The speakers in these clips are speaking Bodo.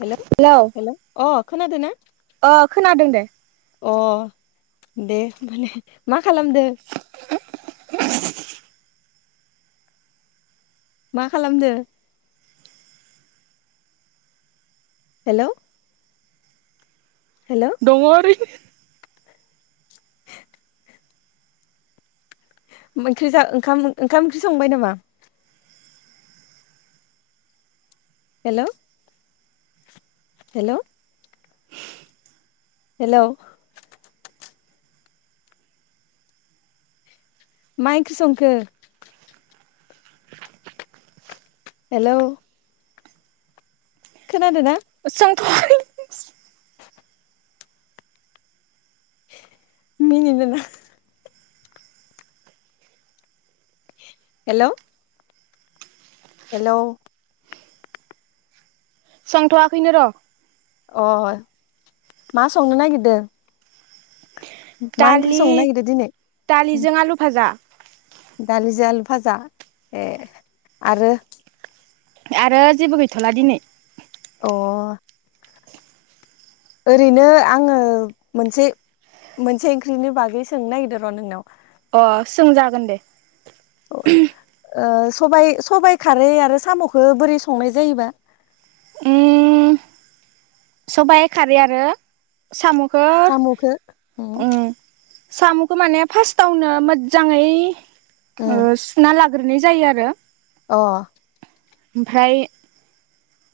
हेल' हेलौ हेल' अ खोनादोना? अ खोनादों दे अ दे होमबालाय मा खालामदो? [inaudible] [unintelligible] मा खालामदो? हेलौ। हेलौ दङ ओरैनो मोखिजा ओंखाम ओंखाम ओंख्रि संबाय नामा? हेलौ हेलौ हेलौ मा ओंख्रि संखो? हेलौ खोनादो ना? [unintelligible] मिनिदोना? हेलौ हेलौ संथ'वाखैनो र। अ मा संनो नागिरदो? दालि नागिरदों दिनै दालिजों आलु भाजा। दालिजो आलु भाजा ए आरो? आरो जेबो गैथ'ला दिनै। अ। ओरैनो आङो मोनसे मोनसे ओंख्रिनि बागै सोंनो नागिरदो र नोंनाव? अ सोंजागोन दे। औ। ओ सबाइ सबाइ खारै आरो साम'खौ बोरै संनाय जायोबा? उम सबाइ खारै आरो साम' सामुखो उम साम'खौ माने फार्स्टावनो मोजाङै उम ओ सुना लाग ग्रोनाय जायो आरो। अ ओमफ्राय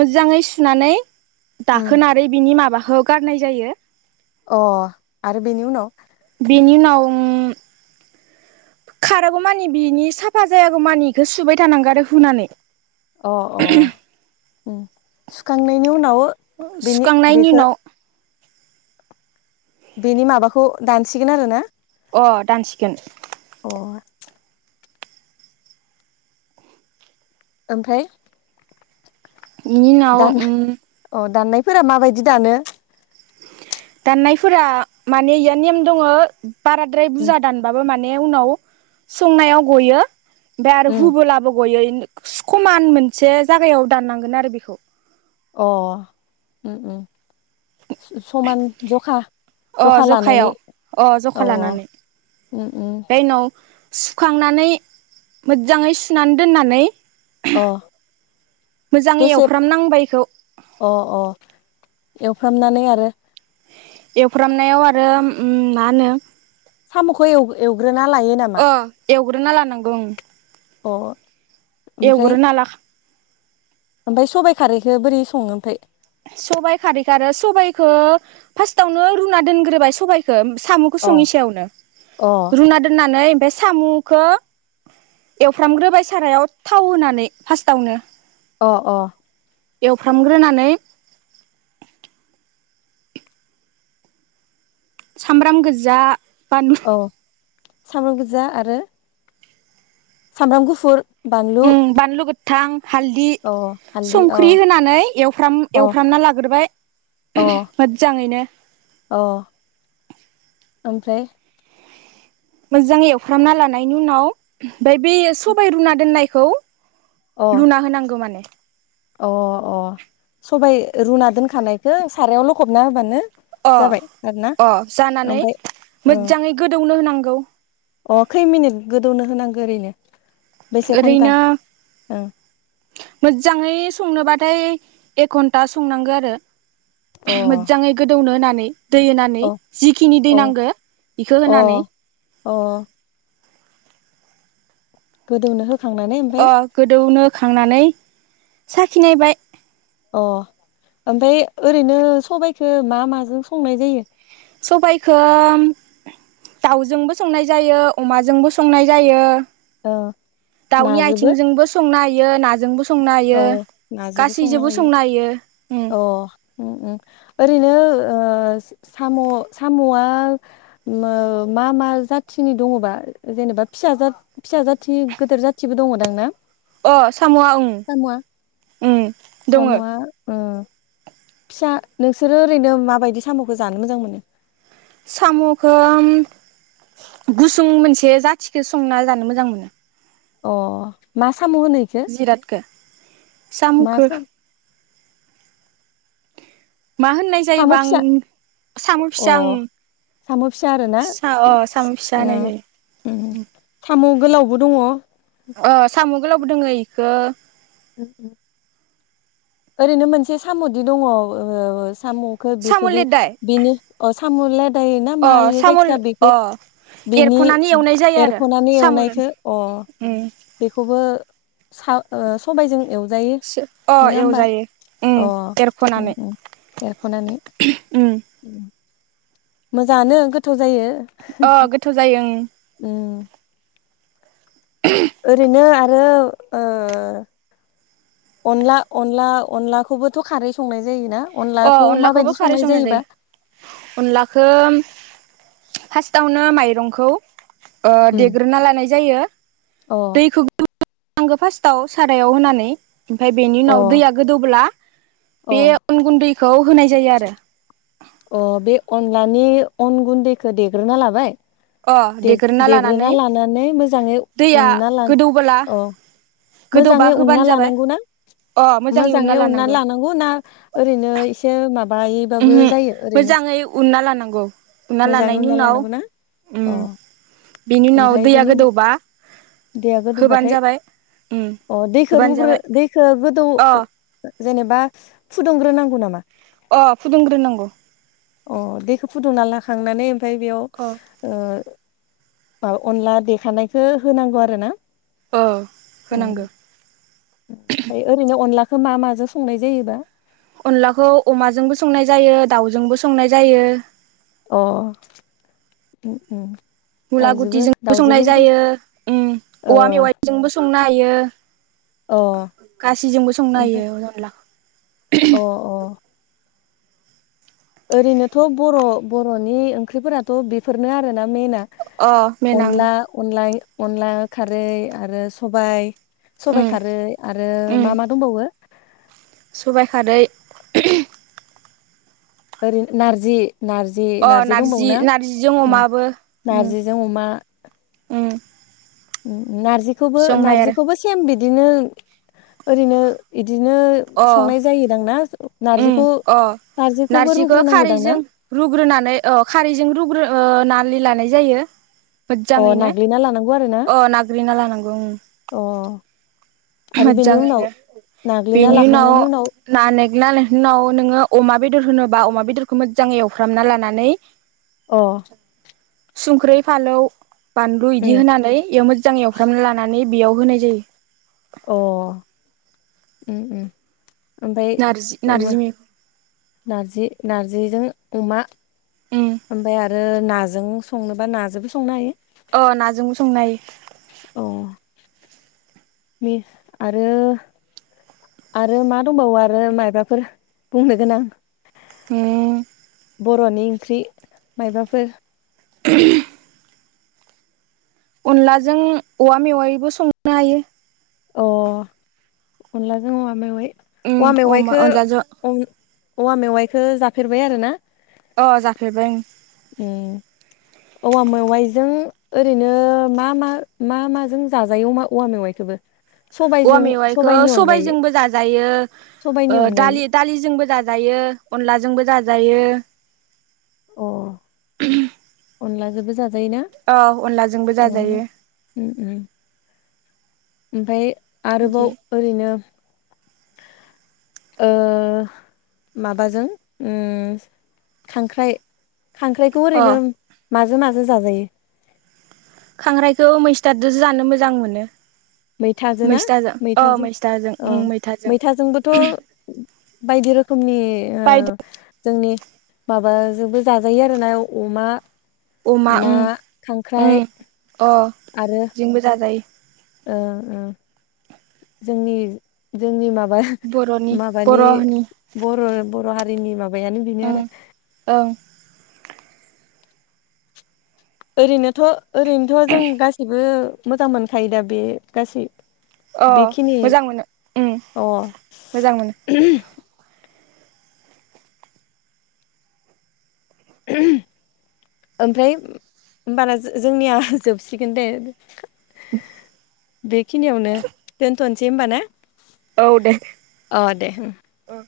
मोजाङै सुनानै उम दाखोनारै बिनि माबाखौ हो गारनाय जायो। अ आरो बेनि उनाव बेनि उनाव खारागौ मानि बिनि साफा जायागौ मानि बेखौ सुबाय थानांगौ आरो हुनानै अ अ उम सुखांनायनि उनाव बेनि सुखांनायनि बेखौ उनाव। बेनि माबाखौ दानसिगोन आरोना। अ दानसिगोन अ ओमफ्राय? बेनि उनाव दान उम अ दाननायफोरा माबायदि दानो। दाननायफोरा माने इया नेम दङ बाराद्राय उम बुरजा दानबाबो माने ने उनाव गयो उम हुबोलाबो गयै समान मोनसे जागायाव दाननांगोन आरो बेखौ अ उम उम समान जखा अ जखा लानानै जखायाव अ जखा औ लानानै अ ओमफ्राय उनाव सुखांनानै मोजाङै सुनानै दोननानै अ मोजाङै दसे एवफ्रामनांबायखौ। अ अ एवफ्रामनानै आरो एवफ्रामनायाव आरो मा होनो सामुखौ एउ एउग्रो अ एवग्रोना लानांगौ उम अ एवग्रोना ला ओमफाय सबाय खारैखो बोरै सङो ओमफाय सबाइ खारै आरो सबाइखौ फार्स्टावनो रुना दोनग्रोबाय सबाइखौ। ओ साम'खौ अ सङनि सयावनो अ रुना दोननानै बे साम'खौ एवफ्रामग्रोबाय सारायाव थाव होनानै फार्स्टावनो। अ अ एवफ्रामग्रोनानै सामब्राम गोजा बानलु औ सामब्राम गोजा आरो। सामब्राम गुफुर बानलु उम बानलु गोथां हालदि अ हालदै अ संख्रि होनानै एवफ्राम अ एवफ्रामना लाग्रोबाय। अ मोजांङैनो ओमफ्राय‌? मोजां एवफ्रामना लानायनि उनाव ओमफाय बे सबाय रुना दोननायखौ अ लुना होनांगौ माने अ अ सबाय रुना दोनखानायखौ सारायाव लखबना होबानो अ जाबाय आरोना अ जानानै ओमफ्राय ओ मोजाङै गोदौनो होनांगौ। अ खै मिनिट गोदौनो होनांगो ओरैनो बेसे घन्टा ओरैनो ओं मोजाङै संनोबा थाय एक घन्टा संनांगौ आरो अ मोजाङै गोदौनो होननानै दै होनानै अ जिखिनि दै अ नांगो इखो होनानै अ अ गोदौनो हो अ गोदौनो खांनानै साखिनायबाय अ ओमफ्राय ओरैनो सबायाइखौ मा माजों संनाय जायो सबायखो दाउजोंबो संनाय जायो अमाजोंबो संनाय जायो औ दाउनि नाजोबो आयथिंजोंबो संनो हायो नाजोंबो स औ नाजोंबो संनो हायो अ ओरैनो ओ साम' साम'आ मो मा मा जाथिनि दङबा जेनेबा बा फिसा जाट पिसा जाथि गोदोर जाथिबो दङदां ना अ सामआ ओम सामवा सामुवा फिसा नोंसोरो ओरैनो माबायदि सामखौ जानो मोजां मोनो साम'खोम गुसुं मोनसे जाथिखौ संना जानो मोजां मोनो अ मा साम होनो बेखौ जिरादखौ मा साम'खौ साम मा होननाय साम' जायोबा आं फिसा साम' अ फिसा उं साम फिसा आरो ना फिसा होनाय जायो ओम साम' गोलावबो दङ अ साम' गोलावबो दोङो इखौ उ ओरैनो मोनसे साम'दि दङ ओ साम'खो साम' बेखोदि लेदाय बिनि अ सा- साम' लादायोना अ मा इयो साम' जायखिजाया बेखौ अ बिनि एरख'नानै एवनाय जायो आरो एरख'नानै साम' एवनायखो अ उम बेखौबो सबायजों एव अ एव जायो अ ओम उम एरखनानै उम एरख'नानै ओम मोजाङानो गोथाव जायो अ गोथाव जायो ओं ओम ओरैनो आरो अनला अनला अनलाखौबोथ' खारै संनाय जायोना अ अनलाखौ माबायदि अनलाखौबो खारै संनाय संना जायोबा जायो अनलाखो फार्स्टावनो माइरंखौ ओ उम देग्रोना लानाय जायो अ आंगो फार्स्टआव सारायाव होनानै ओमफाय बेनि अ उनाव दैया गोदौब्ला अ बे अन गुन्दैखौ होनाय जायो आरो अ बे अनलानि अन गुन्दैखो देग्रोना लाबाय अ देग्रोना लानानै लानानै मोजाङै दैया उनना लानो गोदौबोला अ गोदौबा मोजाङै उनना होबानो जाबाय लानांगौ ना मोजाङै उननानै लानांगौ ना ओरैनो एसे माबा माबायोबाबो उमहो जायो ओरैनो मोजाङै उनना लानांगौ मोजाङै लानायनि उनना उनाव लानांगौना उम औ बेनि उनाव दैया गोदौबा दैआ होबानो गोदौबाथाय जाबाय उम अ दैखौ होबानो रुग्रो जाबाय दैखौ गोदौ अ जेनेबा फुदुंग्रोनांगौ नामा अ फुदुंग्रोनांगौ अ दैखो फुदुंना ला- खांनानै ओमफाय बेयाव अ ओ अनला देखानायखौ होनांगौ आरो ना अ होनांगो। फाय ओरैनो अनलाखौ मा माजों संनाय जायोबा? अनलाखौ अमाजोंबो संनाय जायो दाउजोंबो संनाय जायो। अ ओम ओम। मुला गुथिजोंबो संनाय जायो उ ओ औवा मेवाइजोंबो संनो हायो। अ गासैजोंबो संनो ओमफ्राय हायो अनलाखौ। अ अ। ओरैनोथ' बर' बर'नि ओंख्रि फोराथ' बेफोरनो आरोना मेना। अ मेनां अनला अनलाइ अनला खारै आरो सबाय सबाइ उम खारै आरो मा मा दंबावो? सबाय खारै ओरैनो नारजि नारजि अ नारजि दंबावो ना नारजिजों उम अमाबो उम नारजिजों अमा। उम नारजिखौबो संनो हायो आरो नारजिखौबो सेम बिदिनो ओरैनो दिनो संनाय जायोदां ना? ओम नारजिखौ अ नारजिखौबो नारजिखौ रुग्रोनांगौदां ना खारैजों रुग्रोनानै अ खारैजों रुग्रो ओ ओ नारलि लानाय जायो। अ मोजाङैनो नाग्लिना लानांगौ आरो ना अ नाग्रिरना लानांगौ। अ आरो बेनि उनाव मोज्जाङैनो नाग्लिना बेनि उनाव लाखांनायनि ना नै ना उनाव नोङो अमा बेदर होनोबा अमा बेदरखौ मोजाङै एवफ्रामना लानानै अ। सुंख्रै फालौ बानलु उम इदि होनानै इयाव मोज्जां एवफ्रामना लानानै बेयाव होनाय जायो। अ ओम ओम। ओमफाय नारजि अमा नारजि मे नारजि नारजिजों अमा उम ओमफाय आरो नाजों संनोबा नाजोंबो संनो हायो। अ नाजोंबो संनो हायो। नि आरो आरो मा दंबावो आरो मायबा फोर बुंनो गोनां उम बर'नि ओंख्रि मायबाफोर [unintelligible] अनलाजों औवा मेवायबो संनो हायो। अ अनलाजों औवा मेवाइ उम औवा अमा मेवाइखो अनलाजों औवा मेवाइखो जाफेरबाय आरो ना? अ जाफेरबाय उम। ओम। औवा मेवाइजों ओरैनो मा मा मा माजों जाजायो अमा औवा मेवाइखौबो? औवा सबायजों मेवाइखो सबाइनि सबाय अनगायै जोंबो जाजायो सबाइनि ओ अनगायै दालि दालिजोंबो जाजा जायो अनलाजोंबो जाजायो। अ [unintelligible] अनलाजोंबो जाजायोना? अ अनलाजोंबो जाजायो ओमफ्राय बिदि आरोबाव ओरैनो ओ माबाजों उम खांख्राइ खांख्राइखौ अ ओरैनो माजों माजों जाजायो? खांख्रायखौ मैस्थादोसो जानो मोजां मोनो। मैथाजों ना मैस्थाजों अ मैथाजों मैस्थाजों औ उम मैथाजों बोथ' बायदि रोखोमनि ओ बायदि जोंनि माबाजोंबो जाजायो आरोना अमा अमा ना उम उम खांख्राइ अ आरो जोंबो जाजायो ओं ओ जोंनि जोंनि माबा बर'नि [unintelligible] माबानि बर'नि बर बर हारिनि बैयानो बिनो ओं आरो ओं ओरैनोथ ओरैनोथ जों गासिबो मोजां मोनखायो दा बे गासै अ बेखिनि मोजां मोनो उम अ उम मोजां मोनो [unintelligible] ओमफाय होमबाना जोंनिया जोबसिगोन दे बेखिनियावनो दोनथ'सै होमबा ना? औ दे अ दे ओ